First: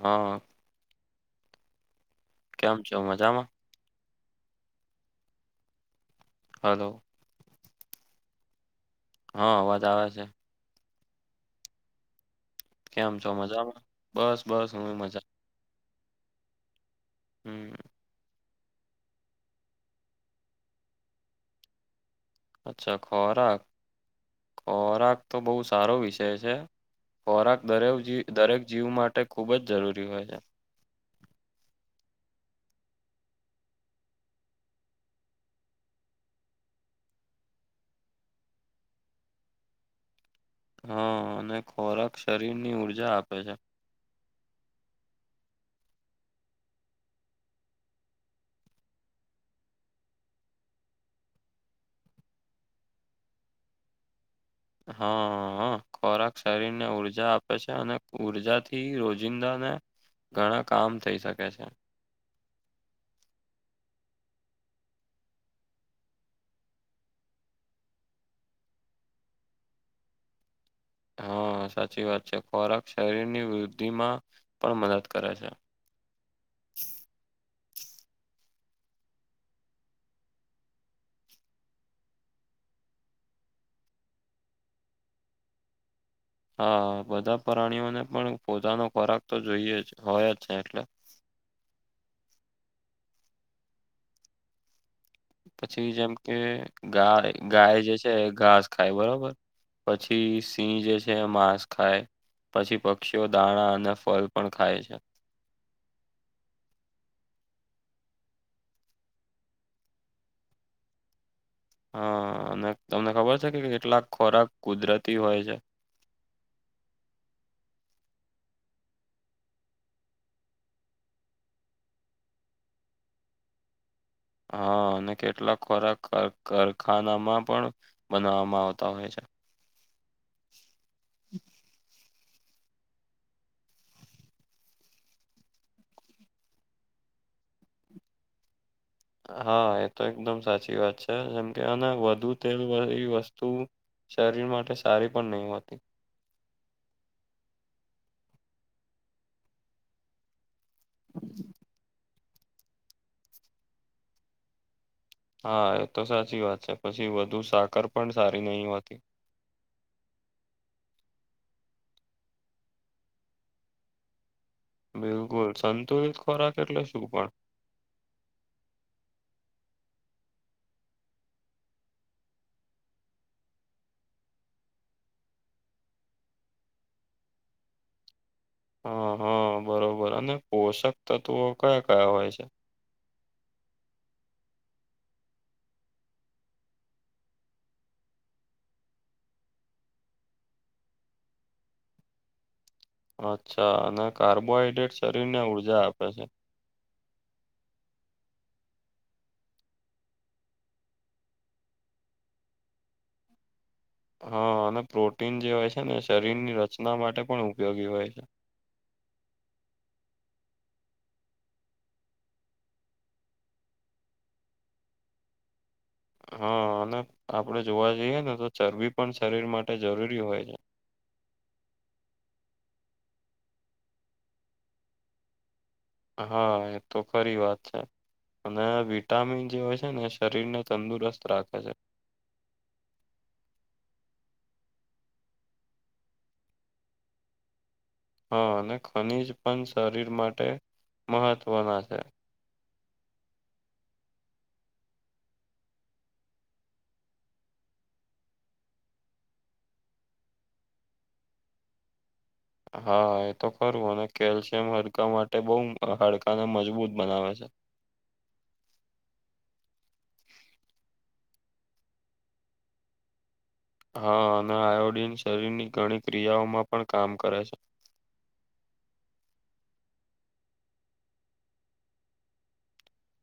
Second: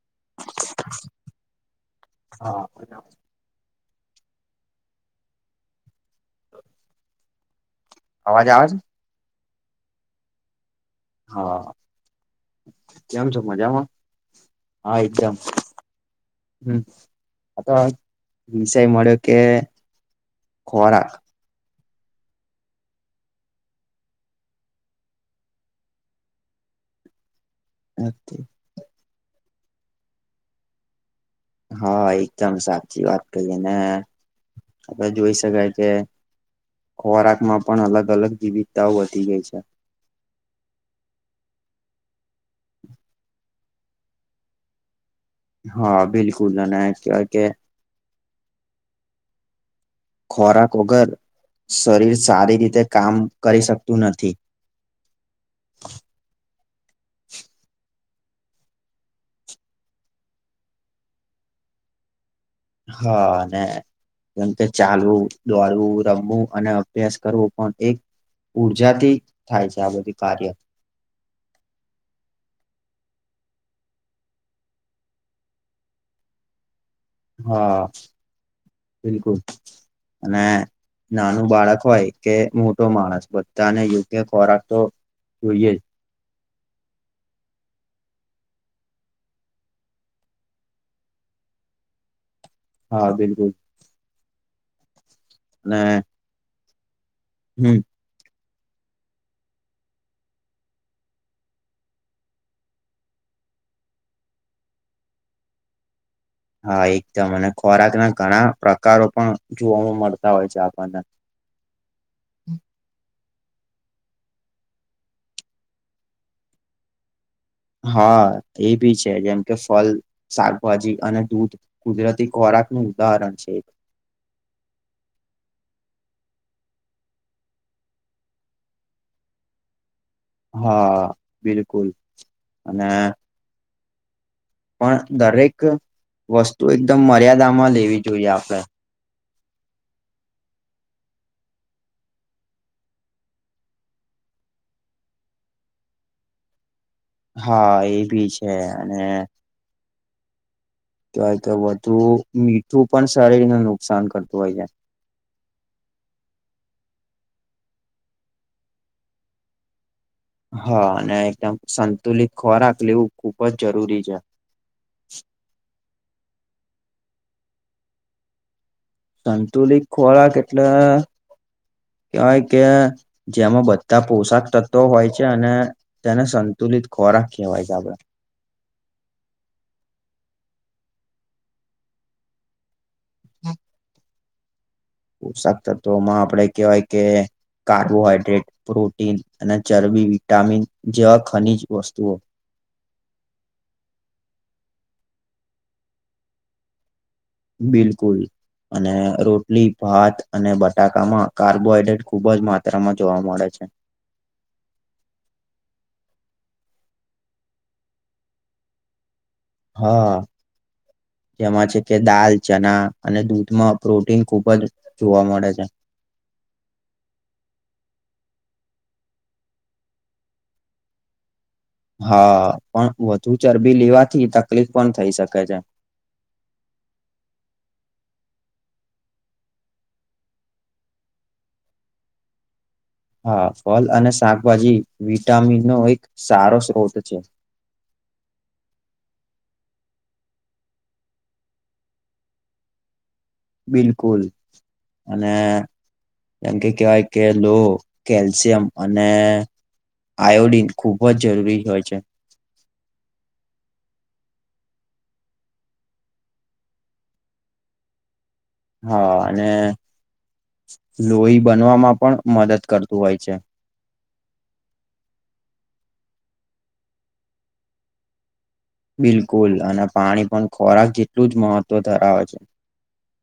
હા. [inaudible] કેમ છે મજામાં હલો અવાજ આવે છે. હા અવાજ આવે છે. હા કેમ છો મજામાં બસ બસ હું હા મજા એકદમ. હમ્મ હમ આ વિષય મળ્યો કે ખોરાક અચ્છા ખોરાક! ખોરાક તો બહુ સારો વિષય છે ખોરાક દરે જીવ દરેક જીવ માટે ખૂબ જ જરૂરી હોય છે હા એકદમ સાચી વાત કહીએ ને, આપણે જોઈ શકાય કે ખોરાક માં પણ અલગ-અલગ વિવિધ તાઓ વધી ગઈ છે. હા અને ખોરાક શરીરની ઉર્જા આપે છે. હા બિલકુલ અને કે ખોરાક વગર શરીર સારી રીતે કામ કરી શકતું નથી. હા અ ખોરાક શરીરને ઉર્જા આપે છે અને ઉર્જા થી રોજિંદાને ઘણા કામ થઈ શકે છે. હા અને જેમ કે ચાલવું દોડવું રમવું અને અભ્યાસ કરવો પણ એક ઉર્જાથી થાય છે આ બધું કાર્ય. હા સાચી વાત છે ખોરાક શરીર ની વૃદ્ધિમાં પણ મદદ કરે છે. હા બિલકુલ અને નાનું બાળક હોય કે મોટો માણસ બધાને યોગ્ય ખોરાક તો જોઈએ જ. હા બધા પ્રાણીઓને પણ પોતાનો ખોરાક તો જોઈએ જ હોય જ છે એટલે હા બિલકુલ. અને પછી જેમ કે ગાય હમ ગાય જે છે ઘાસ ખાય બરોબર. પછી સિંહ જે છે એમાંસ ખાય પછી પક્ષીઓ દાણા અને ફળ પણ ખાય. હા એકદમ અને ખોરાક ના ઘણા પ્રકારો પણ જોવા મળતા હોય છે આપણને હા અને તમને ખબર છે કે કેટલાક ખોરાક કુદરતી હોય છે હા એભી છે જેમ કે ફલ શાકભાજી અને દૂધ કુદરતી ખોરાક નું ઉદાહરણ છે. હા અને કેટલાક ખોરાક ખર ખરખાનામાં પણ બનાવામાં આવતા હોય છે હા બિલકુલ અને પણ દરેક વસ્તુ એકદમ મર્યાદામાં લેવી જોઈએ આપણે. હા એ તો એકદમ સાચી વાત છે જેમ કે અને વધુ તેલ વાળી વસ્તુ શરીર માટે સારી પણ નહી હોતી. હા એ ભી છે અને કેવાય કે વધુ મીઠું પણ શરીરને નુકસાન કરતું હોય છે. હા એ તો સાચી વાત છે પછી વધુ સાકર પણ સારી નહી હોતી. હા અને એકદમ સંતુલિત ખોરાક લેવું ખુબ જ જરૂરી છે. બિલકુલ સંતુલિત ખોરાક એટલે શું પણ? સંતુલિત ખોરાક એટલે કહેવાય કે જેમાં બધા પોશાક તત્વો હોય છે અને તેને સંતુલિત ખોરાક કહેવાય છે આપડે. હ હ બરોબર અને પોષક તત્વો કયા કયા હોય છે? [inaudible] પોશાક તત્વોમાં આપડે કેહેવાય કે કાર્બોહાઈડ્રેટ પ્રોટીન અને ચરબી વિટામિન જેવા ખનીજ વસ્તુઓ અચ્છા અને કાર્બોહાઈડ્રેટ શરીર ને ઉર્જા આપે છે. બિલકુલ. અને રોટલી ભાત અને બટાકામાં કાર્બોહાઈડ્રેટ ખુબ જ માત્રામાં જોવા મળે છે. હા અને પ્રોટીન જે હોય છે ને શરીરની રચના માટે પણ ઉપયોગી હોય છે. હા. જેમાં છે કે દાલ ચના અને દૂધમાં પ્રોટીન ખુબ જ જોવા મળે છે. હા અને આપડે જોવા જઈએ ને તો ચરબી પણ શરીર માટે જરૂરી હોય છે. હા પણ વધુ ચરબી લેવાથી તકલીફ પણ થઈ શકે છે. હા એ તો ખરી વાત છે. અને વિટામિન જે હોય છે ને એ શરીરને તંદુરસ્ત રાખે છે. હા ફલ અને શાકભાજી વિટામિન નો એક સારો સ્ત્રોત છે. હા અને ખનીજ પણ શરીર માટે મહત્વના છે. બિલકુલ અને જેમ કે કહેવાય કે લો કેલ્શિયમ અને આયોડીન ખુબ જ જરૂરી હોય છે. હા એ તો ખરું અને કેલ્શિયમ હડકા માટે બઉ હાડકાને મજબૂત બનાવે છે. હા અને લોહી બનવામાં પણ મદદ કરતું હોય છે. હા અને આયોડીન શરીરની ઘણી ક્રિયાઓમાં પણ કામ કરે છે. બિલકુલ અને પાણી પણ ખોરાક જેટલું જ મહત્વ ધરાવે છે.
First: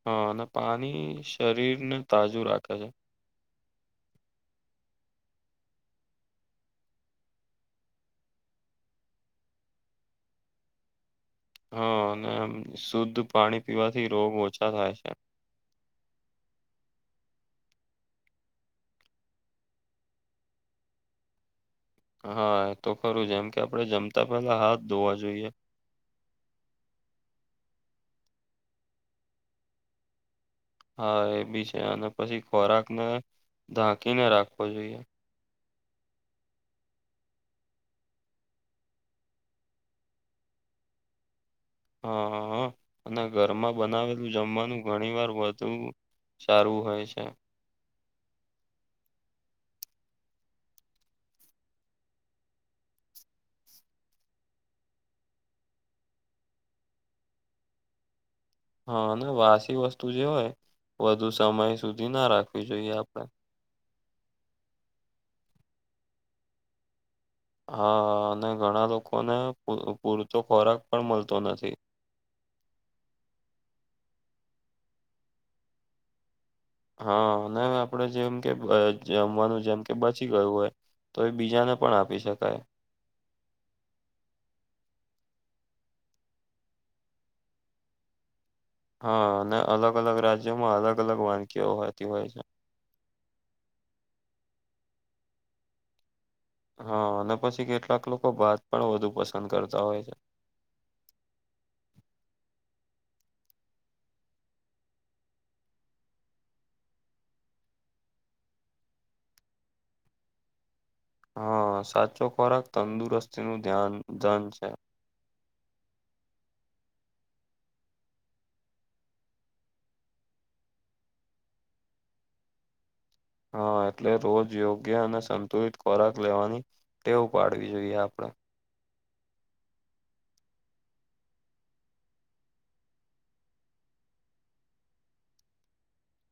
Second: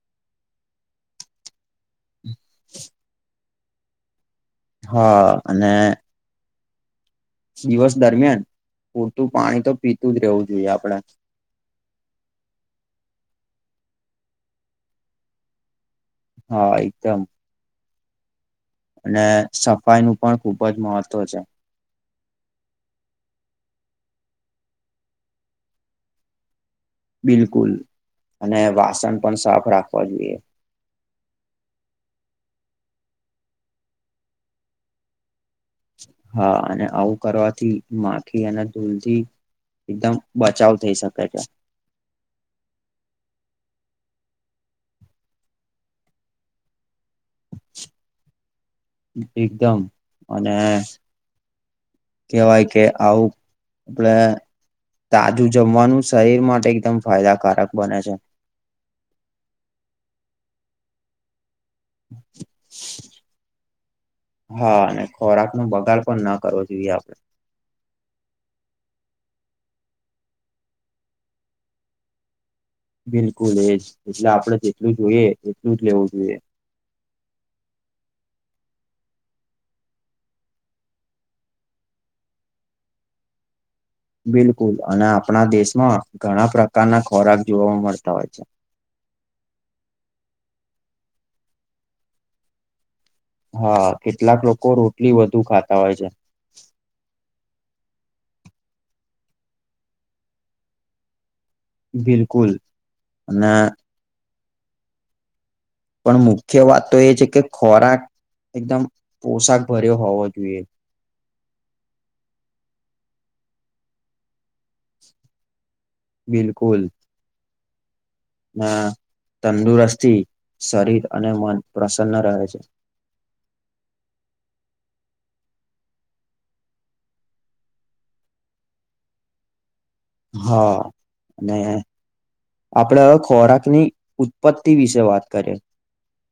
હા અને પાની શરીર ને તાજુ રાખે છે. હા અને દિવસ દરમિયાન પૂરતું પાણી તો પીતું જ રહેવું જોઈએ આપડે. હા અને શુદ્ધ પાણી પીવાથી રોગ ઓછા થાય છે. હા એકદમ. અને સફાઈ નું પણ ખુબ જ મહત્વ છે. હા એ તો ખરું જેમ કે આપણે જમતા પેલા હાથ ધોવા જોઈએ. બિલકુલ અને વાસણ પણ સાફ રાખવા જોઈએ. હા એ બી છે અને પછી ખોરાક ને ઢાંકીને રાખવો જોઈએ. હા અને આવું કરવાથી માખી અને ધૂલથી એકદમ બચાવ થઈ શકે છે. હા હ અને ઘરમાં બનાવેલું જમવાનું ઘણી વાર વધું સારું હોય છે. એકદમ અને કેહેવાય કે આવું આપડે તાજું જમવાનું શરીર માટે એકદમ ફાયદાકારક બને છે. હા અને વાસી વસ્તુ જે હોય વધુ સમય સુધી ના રાખવી જોઈએ આપણે. હા અને ખોરાક નો બગાડ પણ ના કરવો જોઈએ આપણે. હા હા અને ઘણા લોકોને પૂરતો ખોરાક પણ મળતો નથી. બિલકુલ એજ એટલે આપડે જેટલું જોઈએ એટલું જ લેવું જોઈએ. હા ને આપડે જેમ કે જમવાનું જેમ કે બચી ગયું હોય તો એ બીજાને પણ આપી શકાય. બિલકુલ અને આપણા દેશમાં ઘણા પ્રકારના ખોરાક જોવા મળતા હોય છે. હા અને અલગ અલગ રાજ્યોમાં અલગ અલગ વાનગીઓ હોતી હોય છે. હા કેટલાક લોકો રોટલી વધુ ખાતા હોય છે. હા અને પછી કેટલાક લોકો ભાત પણ વધુ પસંદ કરતા હોય છે. બિલકુલ ને પણ મુખ્ય વાત તો એ છે કે ખોરાક એકદમ પોશાક ભર્યો હોવો જોઈએ. હા સાચો ખોરાક તંદુરસ્તી નું ધ્યાન ધન છે. બિલકુલ ના તંદુરસ્થી શરીર અને મન પ્રસન્ન રહે છે. હા એટલે રોજ યોગ્ય અને સંતુલિત ખોરાક લેવાની ટેવ પાડવી જોઈએ આપડે. હા અને આપડે હવે ખોરાકની ઉત્પત્તિ વિશે વાત કરીએ.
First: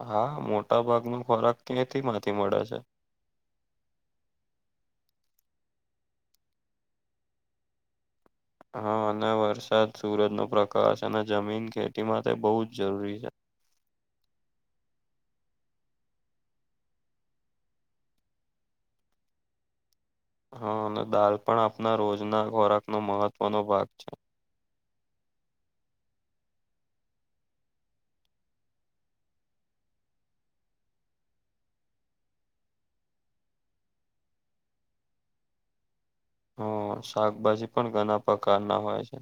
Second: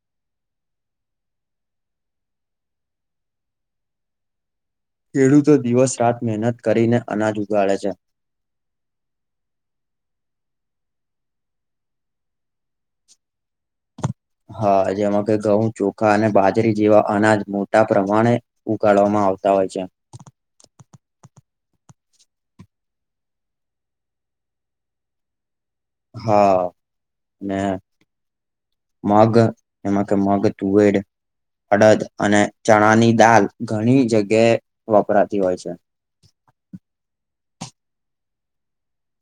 હા મોટા ભાગ નો ખોરાક ક્યાંથી માંથી મળે છે. ખેડૂતો દિવસ રાત મહેનત કરીને અનાજ ઉગાડે છે. હા અને વરસાદ સુરજ નો પ્રકાશ અને જમીન ખેતી માટે બહુ જ જરૂરી છે. હા જેમાં કે ઘઉં ચોખા અને બાજરી જેવા અનાજ મોટા પ્રમાણે ઉગાળવામાં આવતા હોય છે. હા અને દાલ પણ આપના રોજ ના ખોરાકનો મહત્વનો ભાગ છે. હા મે માઘન એમાં કે મઘ તુવેર અડદ અને ચણાની દાલ ઘણી જગ્યાએ વપરાતી હોય છે. હ શાકભાજી પણ ઘણા પ્રકાર ના હોય છે.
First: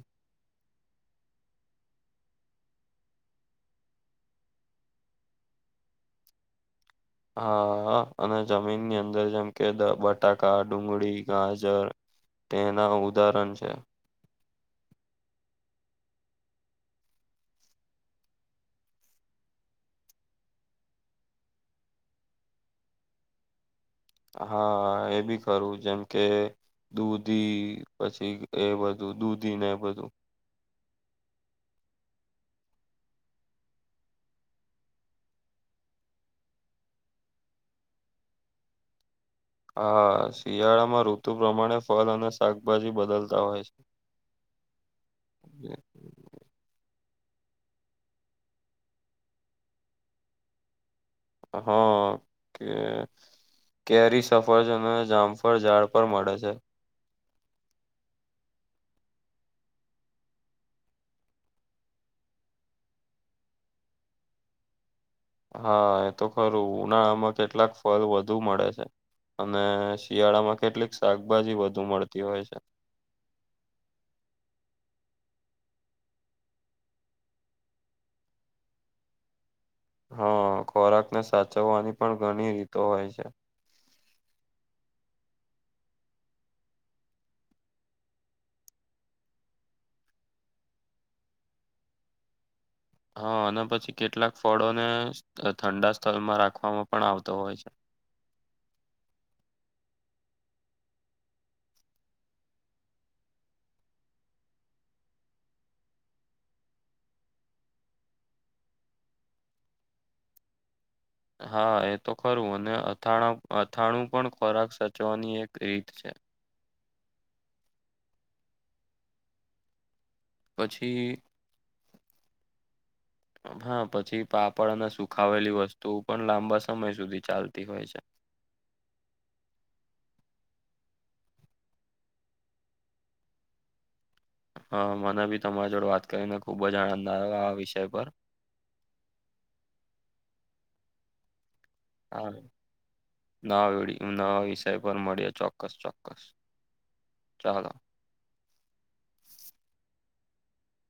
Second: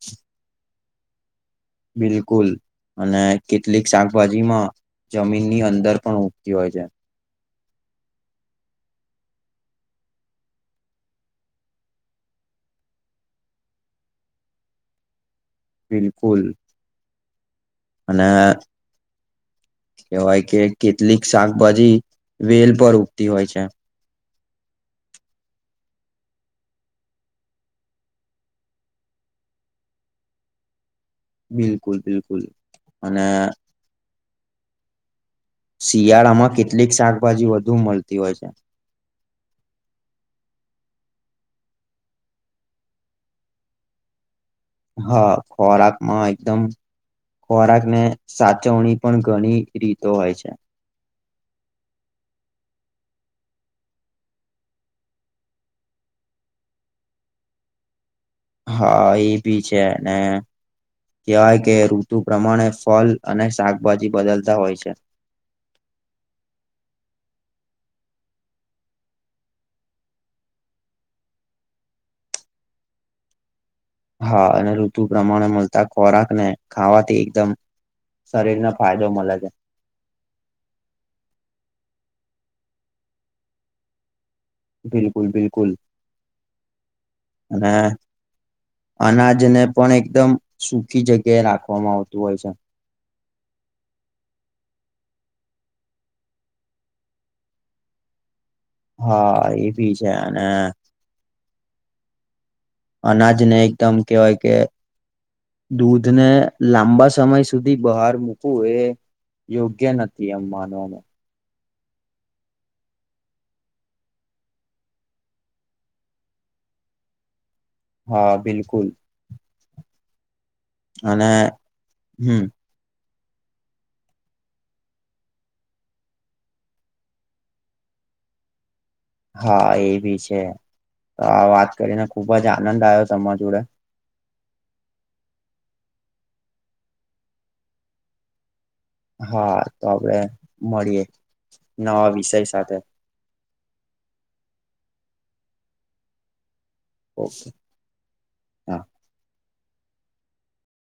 બિલકુલ અને કેટલીક શાકભાજી માં જમીન ની અંદર પણ ઉગતી હોય છે. હા અને જમીનની અંદર જેમ કે બટાકા ડુંગળી ગાજર તેના ઉદાહરણ છે. બિલકુલ. અને કેવાય કે કેટલીક શાકભાજી વેલ પર ઉગતી હોય છે. હા એ બી ખરુ જેમ કે દૂધી પછી એ બધું દૂધી ને એ બધું બિલકુલ બિલકુલ અને શિયાળામાં કેટલીક શાકભાજી વધુ મળતી હોય છે. હા શિયાળામાં ઋતુ પ્રમાણે ફલ અને શાકભાજી બદલતા હોય છે. હા ખોરાક માંય એકદમ ખોરાક ને સાચવણી પણ ઘણી રીતો હોય છે. હા કે કેરી સફળજન અને જામફળ ઝાડ પર મળે છે. હા એ ભી છે અને કહેવાય કે ઋતુ પ્રમાણે ફલ અને શાકભાજી બદલતા હોય છે. હા એ તો ખરું ઉનાળામાં કેટલાક ફળ વધુ મળે છે. અને શિયાળા માં કેટલીક શાકભાજી વધુ મળતી હોય છે. હા અને ઋતુ પ્રમાણે મળતા ખોરાક ને ખાવાથી એકદમ શરીરને ફાયદો મળે છે. હા ખોરાક ને સાચવવાની પણ ઘણી રીતો હોય છે. બિલકુલ બિલકુલ અને અનાજને પણ એકદમ સુખી જગ્યાએ રાખવામાં આવતું હોય છે. હા અને પછી કેટલાક ફળોને ઠંડા સ્થળમાં રાખવામાં પણ આવતો હોય છે. હા એ ભી છે અને અનાજ ને એકદમ કહેવાય કે દૂધ ને લાંબા સમય સુધી બહાર મૂકવું એ યોગ્ય નથી એમ માનવામાં હા એ તો ખરું અને અથાણા અથાણું પણ ખોરાક સાચવાની એક રીત છે. હા બિલકુલ. પછી અને હમ્મ. હા પછી પાપડ અને સુખાવેલી વસ્તુઓ પણ લાંબા સમય સુધી ચાલતી હોય છે. હા એ ભી છે તો આ વાત કરીને ખુબ જ આનંદ આવ્યો તમારા જોડે હા મને બી તમારા જોડે વાત કરીને ખુબ જ આનંદ આવ્યો આ વિષય પર હા તો આપડે મળીએે નવા વિષય સાથે ના વડી નવા વિષય પર મળ્યો ચોક્કસ ચોક્કસ ઓકે ચાલો હા